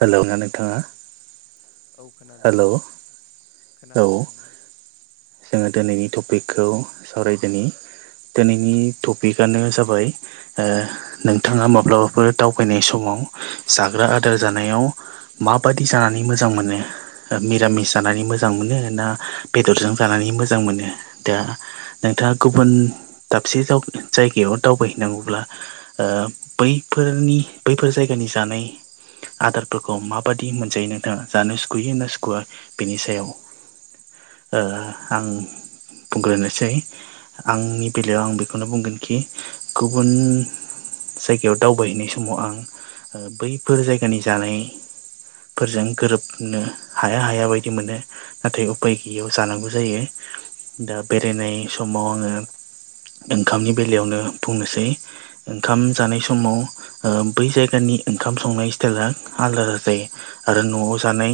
Hello [unintelligible] नोंथाङा औ खोनादों हेलौ औ खोनादों जोङो दिनैनि टपिकखौ सावरायदोनि दिनैनि टपिकआनो जाबाय ओ नोंथाङा माब्लाबाबो दावबायनाय समाव जाग्रा आदार जानायाव माबादि जानानै मोजां मोनो मिरामिस जानानै मोजां मोनो ना बेदरजों जानानै मोजां मोनो दा नोंथाङा गुबुन दाबसे जाव जायगायाव दावबायहैनांगौब्ला ओ बैफोरनि बैफोर जायगानि जानाय आदारफोरखौ माबादि मोनजायो नोंथाङा जानो सुखुयो होन ना सुखुवआ बेनि सायाव ओ आं बुंग्रोनोसै आंनि बेलायाव आं बेखौनो बुंगोन कि गुबुन जायगायाव दावबायहैनाय समाव आं बैफोर जायगानि जानाय फोरजों गोरोबनो हाया हाया बायदि मोनो नाथाय उफाय गैयियाव जानांगौ जायो दा बेरायनाय समाव आङो ओंखामनि बेलायावनो बुंनोसै ओंखाम जानाय समाव ओ बै जायगानि ओंखाम संनाय स्टाइला आलादा आा जायो आरो न'आव जानाय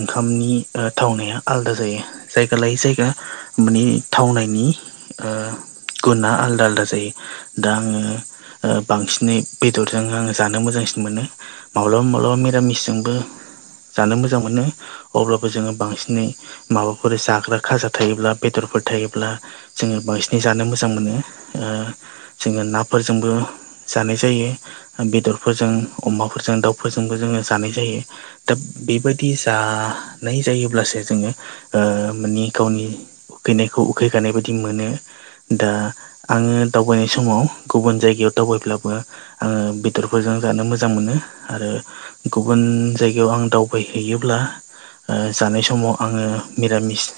ओंखामनि ओ थावनाया आलादा जायो जायगा लायै जायगा माने थावनायनि ओ गुना आलदा आलदा जायो दा आङो ओ बांसिनै बेदरजों आङो जानो मोजांसिन मोनो माब्लाबा माब्लाबा मिरामिसजोंबो जानो मोजां मोनो अब्लाबो जोङो बांसिनै माबाफोर जाग्रा खाजा थायोब्ला बेदरफोर थायोब्ला जोङो बांसिनै जानो मोजां मोनो ओ जोङो नाफोरजोंबो जानाय जायो बेदरफोरजों अमाफोरजों दाउफोरजोंबो जोङो जानाय जायो दा बेबायाददि जानाय जायोब्लासो जोङो माने गावनि उखैनायखौ उखैगानाय बायदि मोनो दा आङो दावबायनाय समाव गुबुन जायगायाव दावबायब्लाबो आङो बेदरफोरजों जानो मोजां मोनो आरो गुबुन जायगायाव आं दावबायहैयोब्ला ओ जानाय समाव आङो मिरामिस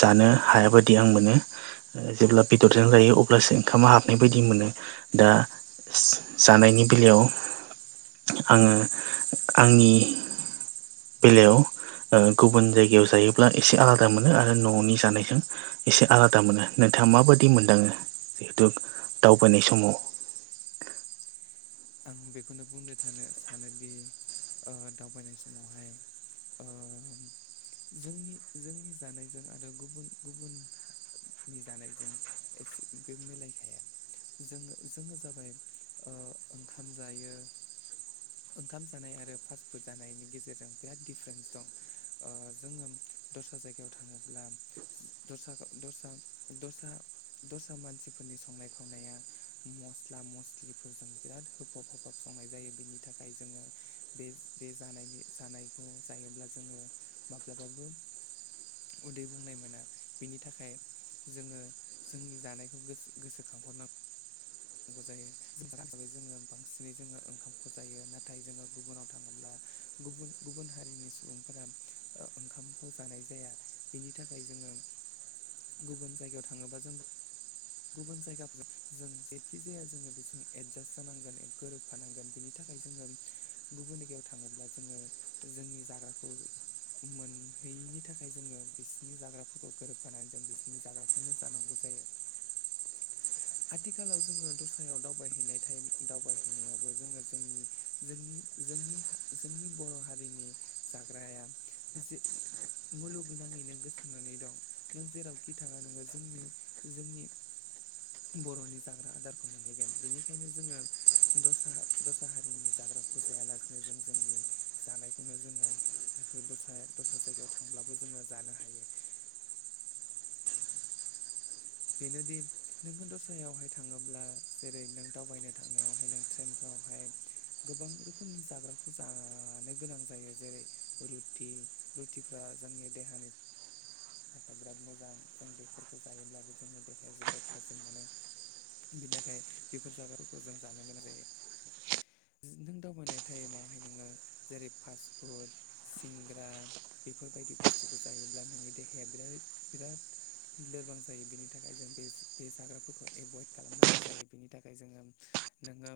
जानो हायाबायदि आं मोनो जेब्ला बेदरजों जायो अब्लासो ओंखामा हाबनाय बायदि मोनो दा जानायनि बेलायाव आङो आंनि बेलायाव गुबुन जायगायाव जायोब्ला एसे आलादा मोजां मोनो आरो न'नि जानायजों एसे आलादा मोनो नोंथाङा माबायदि मोनदाङो जिहेथु दावबायनाय समाव [inaudible] आं बेखौनो बुंनो थानो सानोदि दावबायनाय समावहाय ओ जोंनि जोंनि जानायजों आरो गुबुन गुबुननि जानायजों एसे बे मिलायखाया जोङो जोङो जाबाय ओ ओंखाम जायो ओंखाम जानाय आरो फास्टफुड जानायनि गेजेरजों बिराद दिडिफारेन्स दं ओ जोङो दस्रा जायगायाव थाङोब्ला दस्रा दस्रा दस्रा दस्रा मानसिफोरनि संनाय खावनाया मस्ला मस- फिखलिफोरजों बिराद होफाब होफाब संनाय जायो बेनि थाखाय जोङो बे बे जानायनि जानायखौ जायोब्ला जोङो माब्लाबाबो उदै बुंनाय मोना बिनि थाखाय जोङो जोंनि जानायखौ गोसो-गोसोखांहरनांगौ जाबै जोङो बांसिनै जोङो ओंखामखौ जायो नाथाय जोङो गुबुनाव थाङोब्ला गुबुन गुबुन हारिनि सुबुंफोरा ओ ओंखामखौ जानाय जाया बिनि थाखाय जोङो गुबुन जायगायाव थाङोबा जों गुबुन जायगाफोरजों जों जायखि जाया जोङो बेस एडजास्ट जानांगोन गोरोबफानांगोन बिनि थाखाय जोङो गुबुन जायगायाव थाङोब्ला जोङो जोंनि जाग्राखौ मोनहैयिनि थाखाय जोङो बिसनि जाग्राफोरखौ गोरोबबानानै जों बिसोरनि जाग्रा जानांगौ जायो आथिालाव जोङो दस्रायाव दावबायहैनाय ाइम दावबायहैनायावबो जोङो जोंनि जोंनि जोंनि जोंनि बर' हारिनि जाग्राया जे मुलुगनाङैनो गोसारनानै दं नों जेरावखि थाङा नोङो जोंनि जोंनि बर'नि जा आरो आदारखौ मोनहैगोन बेनिखायनो जोङो दस्रा दस्रा हारिनि जाग्राखौ जायालासेनो जों जोंनि जानायखौनो जोङो दस्रा दस्रा जायगायाव थांब्लाबो जोङो जानो हायो। बेनोदि नोङो दस्रायावहाय थाङोब्ला जेरै नों दावबायनो थांनायावहाय नों ट्रेनफ्रावहाय गोबां रोखोमनि जाग्राखौ जानो गोनां जायो जेरै रुटि रुटिफ्रा जोंनि देहानि थाखाय बिराद मोजां जों बेफोरखौ जायोब्लाबो जोंनो देहाया जोबोद थाजिम मोनो। बिनि थाखाय बेफोर जाग्राफोरखौ जों जानो गोनां जायो नों दावबायनाय टाइमावहाय नोङो जेरै फास फुड सिंग्रा बेफोरबायदि बुस्थुखौ जायोब्ला नोंनि देहाया बिराद बिराद लोरबां जायो बेनि थाखाय जों बे बे जाग्राफोरखौ एभयड खालामनांगौ जायो बेनि थाखाय जोङो नोङो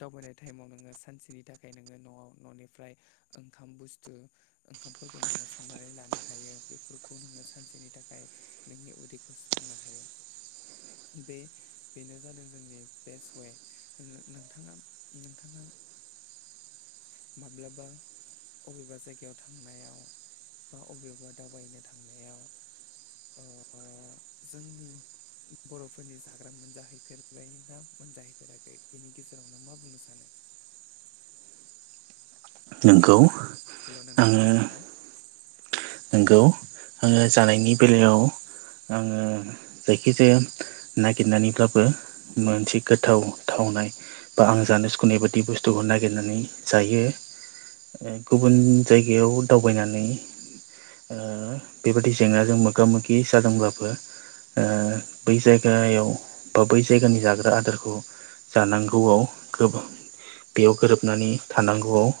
दावबायनाय टाइमाव नोङो सानसेनि थाखाय नोङो न'आव न'निफ्राय ओंखाम बुस्थु ओंखामफोरखौ नोङो संनानै लानो हायो बेफोर खौ नोङो सानसेनि थाखाय नोंनि उदैखौ सुफुंनो हायो। बे बेनो जादों जोंनि बेस्ट वे नोंथाङा नोंथाङा माब्लाबा अबेबा जायगायाव थांनायाव बा अबेबा दावबायनो थांनायाव ओ जोंनि बर'फोरनि जाग्रा मोनजाहैफेरबाय ना मोनजाहैफेराखै बिनि गेजेरावनो मा बुंनो सानो? नोंगौ हेलौ नोंथाङा खोनादों ना? नंगौ आङो जानायनि बेलायाव आङो जायखिजाया नागिरनानैब्लाबो मोनसे गोथाव थावनाय बा आं जानो सुखुनाय बायदि बुस्थुखौ नागिरनानै जायो। गुबुन जायगायाव दावबायनानै ओ बेबायदि जेंनाजों मोगा मोगि जादोंब्लाबो ओ बै जायगायाव बा बै जायगानि जाग्रा आदारखौ जानांगौआव बेयाव गोरोबनानै थानांगौआव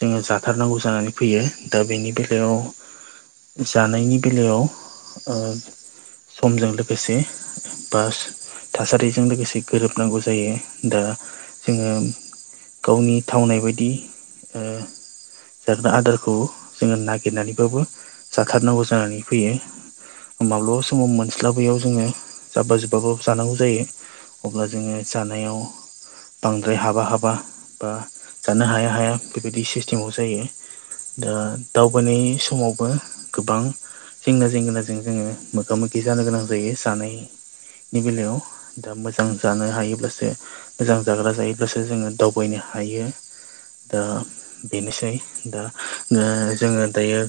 जोङो जाथारनांगौ जानानै फैयो दा बेनि बे याव जानायनि बेलायाव ओ समजों लोगोसे बा थासारिजों लोगोसे गोरोबनांगौ जायो दा जोङो गावनि थावनाय बायदि ओ जाग्रा आदारखौ जोङो नागिर नानैबाबो जाथारनांगौ जानानै फैयो। माब्लाबा समाव मोनस्लाबैयाव जोङो जाब्बा जुब्बाबो जानांगौ जायो अब्ला जोङो जानायाव बांद्राय हाबा हाबा बा जानो हाया हाया बेबायदि सिस्टेमाव जायो दा दावबायनाय समावबो गोबां जेंना जेंगोनाजों जोङो मोगा मोगि जानो गोनां जायो जानाय नि बेलायाव दा मोजां जानो हायोब्लासो मोजां जाग्रा जायोब्लासो जोङो दावबायनो हायो दा बेनोसै दा ओ जोङो दायो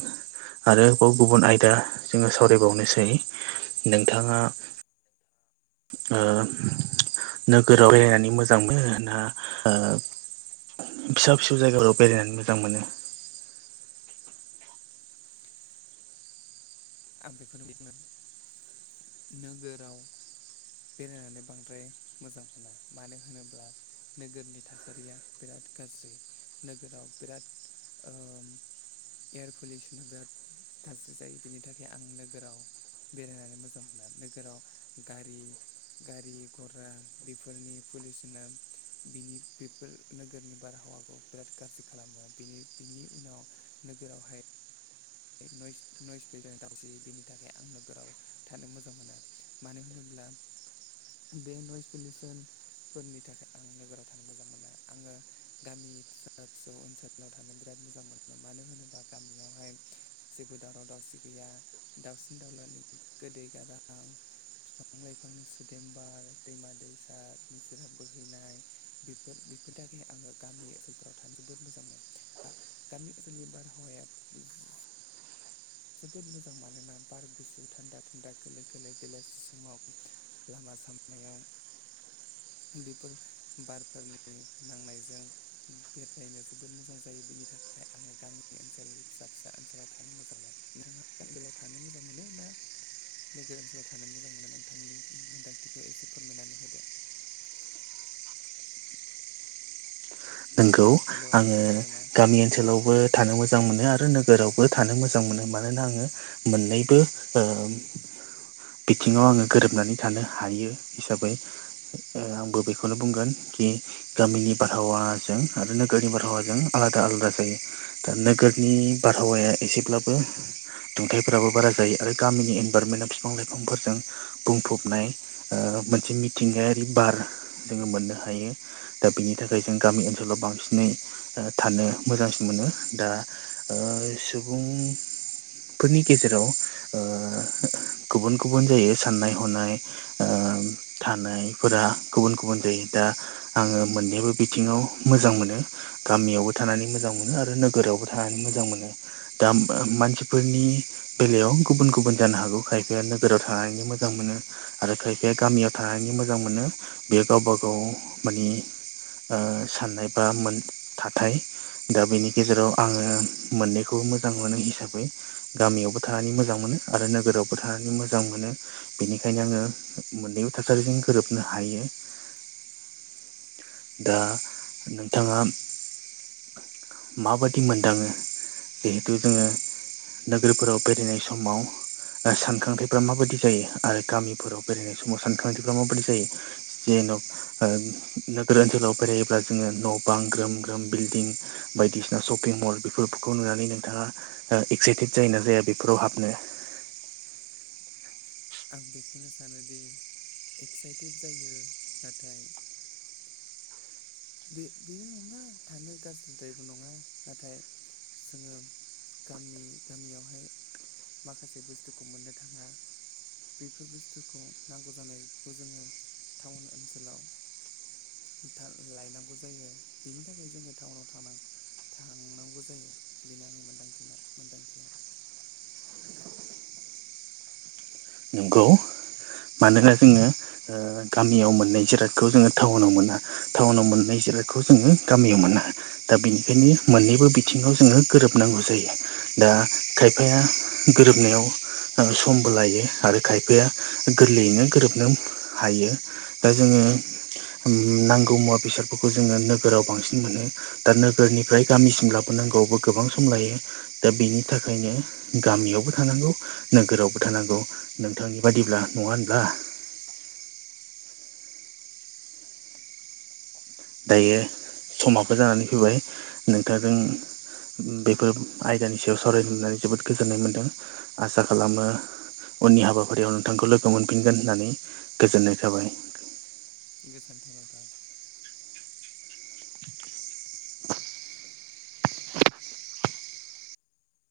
आरोबाव गुबुन आयदा जोङो सावरायबावनोसै नोंथाङा ओ नोगोराव बेरायनानै मोजां मोनो ना ओ फिसा फिसौ जायगाफोराव बेरायनानै मोजां मोनो आं बेखौनो बुंदोंमोन नोगोराव बेरायनानै बांद्राय मोजां मोना मानो होनोब्ला नोगोरनि थासारिया बिराद गाज्रि नोगोराव बिराद एयार पलिउसना बिराद थाज्रि जायो बेनि बिनि थाखाय आं नोगोराव बेरायनानै मोजां मोना नोगोराव गारि गारि घरा बेफोरनि पलिउसना बिनि बेफोर नोगोरनि बारहावाखौ बिराद गाज्रि खालामो बिनि बिनि उनाव नोगोरावहाय नयस फैजानो दावसि बेनि थाखाय आं नोगोराव थानो मोजां मोना मानो होनोब्ला बे नयस पलिउसन फोरनि थाखाय आं नोगोराव थानो मोजां मोनो आङो गामि फिसा फिसौ ओनसोलाव थानो बिराद मोजां मोनो मानो होनोबा गामियावहाय जेबो दावराव दावसि गैया दावसिन दाउलानि गोदै गारां बिफां लाइफांनि सुदेम्बार दैमा दैसा निजोरा बोहैनाय बेफोर बेफोरनि थाखायहाय आङो गामि ओनसोलफोराव थानो जोबोद मोजां मोनो बा गामि नसोलनि बारहावाया जोबोद मोजां मानोना बार गुसु थान्दा थान्दा खलै खोलो बेलासि समाव लामा सामायाव बेफोर बारफोरनि नांनायजों बेरायनो जोबोद मोजां जायो बिनि थाखाय आङो गामि ओनसोल फिसा फिसा ओनसोलाव थानो मोजां मोनो [unintelligible] थानो मोजां मोनो ना नोगोर ओनसोलाव थानो मोजां मोनो आोंथांनि मोन्दांथिखौ एसे फोरमायनानै होदो नंगौ हेल' आङो खोनादोंना गामि ओनसोलावबो थानो मोजां मोनो आरो नोगोरावबो थानो मोजां मोनो मानोना आङो मोननैबो बिथिङाव आङो गोरोबनानै थानो हायो हिसाबै आंबो बेखौनो बुंगोन कि गामिनि बारहावा जों आरोनो गोरारिि बारहावाजों आलादा आलादा जायो दा नोगोरनि बारहावाया एसेब्लाबो दुंथायाइफोराबो बारा जायो आरो गामिनि इनभाररमेन्टआव बिफां लाइफांफोरजों बुंफबनाय मोनसे मिथिंगायारि बार जोङो मोननो हायो दा बिनि थाखाय जों गामि ओनसोलाव बांसिनै थानो मोजांसिन मोनो दा सुबुं फोरनि गेजेराव गुबुन गुबुन जायो साननाय हनाय थानायफोरा गुबुन गुबुन जायो दा आङो मोननैबो बिथिङाव मोजां मोनो गामियावबो थानानै मोजां मोनो आरो नोगोरावबो थानानै मोजां मोनो दा मानसिफोरनि बेलायाव गुबुन गुबुन जानो हागौ खायफाया नोगोराव थनो मोजां मोनो आरो खायफाया गामियाव थानानै मोजां मोनो बेयो गावबा गाव माने साननाय बा मोन थाथाय दा बेनि गेजेराव आङो मोननैखौ मोजां मोनो हिसाबै गामियावबो थानानै मोजां मोनो आरो नोगोरावबो थानानै मोजां मोनो। बेनिखायनो आङो मोननैबो थासारिजों गोरोबनो हायो। दा नोंथाङा। माबादि मोनदाङो जिहेथु जोङो नोगोरफोराव बेरायनाय समाव ओ सानखांथाइफोरा माबायदि जायो आरो गामिफोराव बेरायनाय समाव सानखांथायफोरा माबायदि जायो जेन' ओ नोगोर ओनसोलाव बेरायोब्ला जोङो न' बां ग्रोम ग्रोम बिल्डिं बायदिसिना सशपिं मल बेफोरखौ नुनानै नोंथाङा ओ एक्साइटेड जायोना जाया बेफोराव हाबनो आं बेखौनो सानोदि एक्साइटेड जायो नाथाय बे बे नङा थानो गाज्रिद्रायबो नङा नाथाय जोङो गामि गामियावहाय माखासे बुस्थुखौ मोननो थाङा बेफोर बुस्थुखौ नांगौ जानायखौ जोङो टाउन ओनसोलाव थाल लायनांगौ जायो बिनि थाखाय जोङो टाउनाव थांनांगौ। थांनांगौ जायो बेनो आंनि मोनदांथिना मोनदांथिया। नंगौ। मानोना जोङो ओ गामियाव मोननाय जिरादखौ जोङो टाउनाव मोना। टाउनाव मोननाय जिरायखौ जोङो गामियाव मोना। दा बेनिखायनो मोननैबो बिथिङाव जोङो गोरोबनांगौ जायो। दा खायफाया गोरोबनायाव ओ समबो लायो। आरो खायफाया गोरलैयैनो गोरोबनो हायो। दा जोङो ओम नांगौ मुवा बेसादफोरखौ जोङो नोगोराव बांसिन मोनो। दा नोगोरनिफ्राय गामिसिम लाबोनांगौआवबो गोबां सम लायो। दा बेनि थाखायनो गामियावबो थानांगौ नोगोरावबो थानांगौ। नोंथांनि बादिब्ला नङा होनब्ला? दायो समाबो जानानै फैबाय नोंथांजों बेफोर आयदानि सायाव सावरायनोनानै जोबोद गोजोननाय मोन्दों आसा खालामो उननि हाबाफारियाव नोंथांखौ लोगो मोनफिनगोन होननानै गोजोननाय थाबाय। गोजोनथो नोंथां।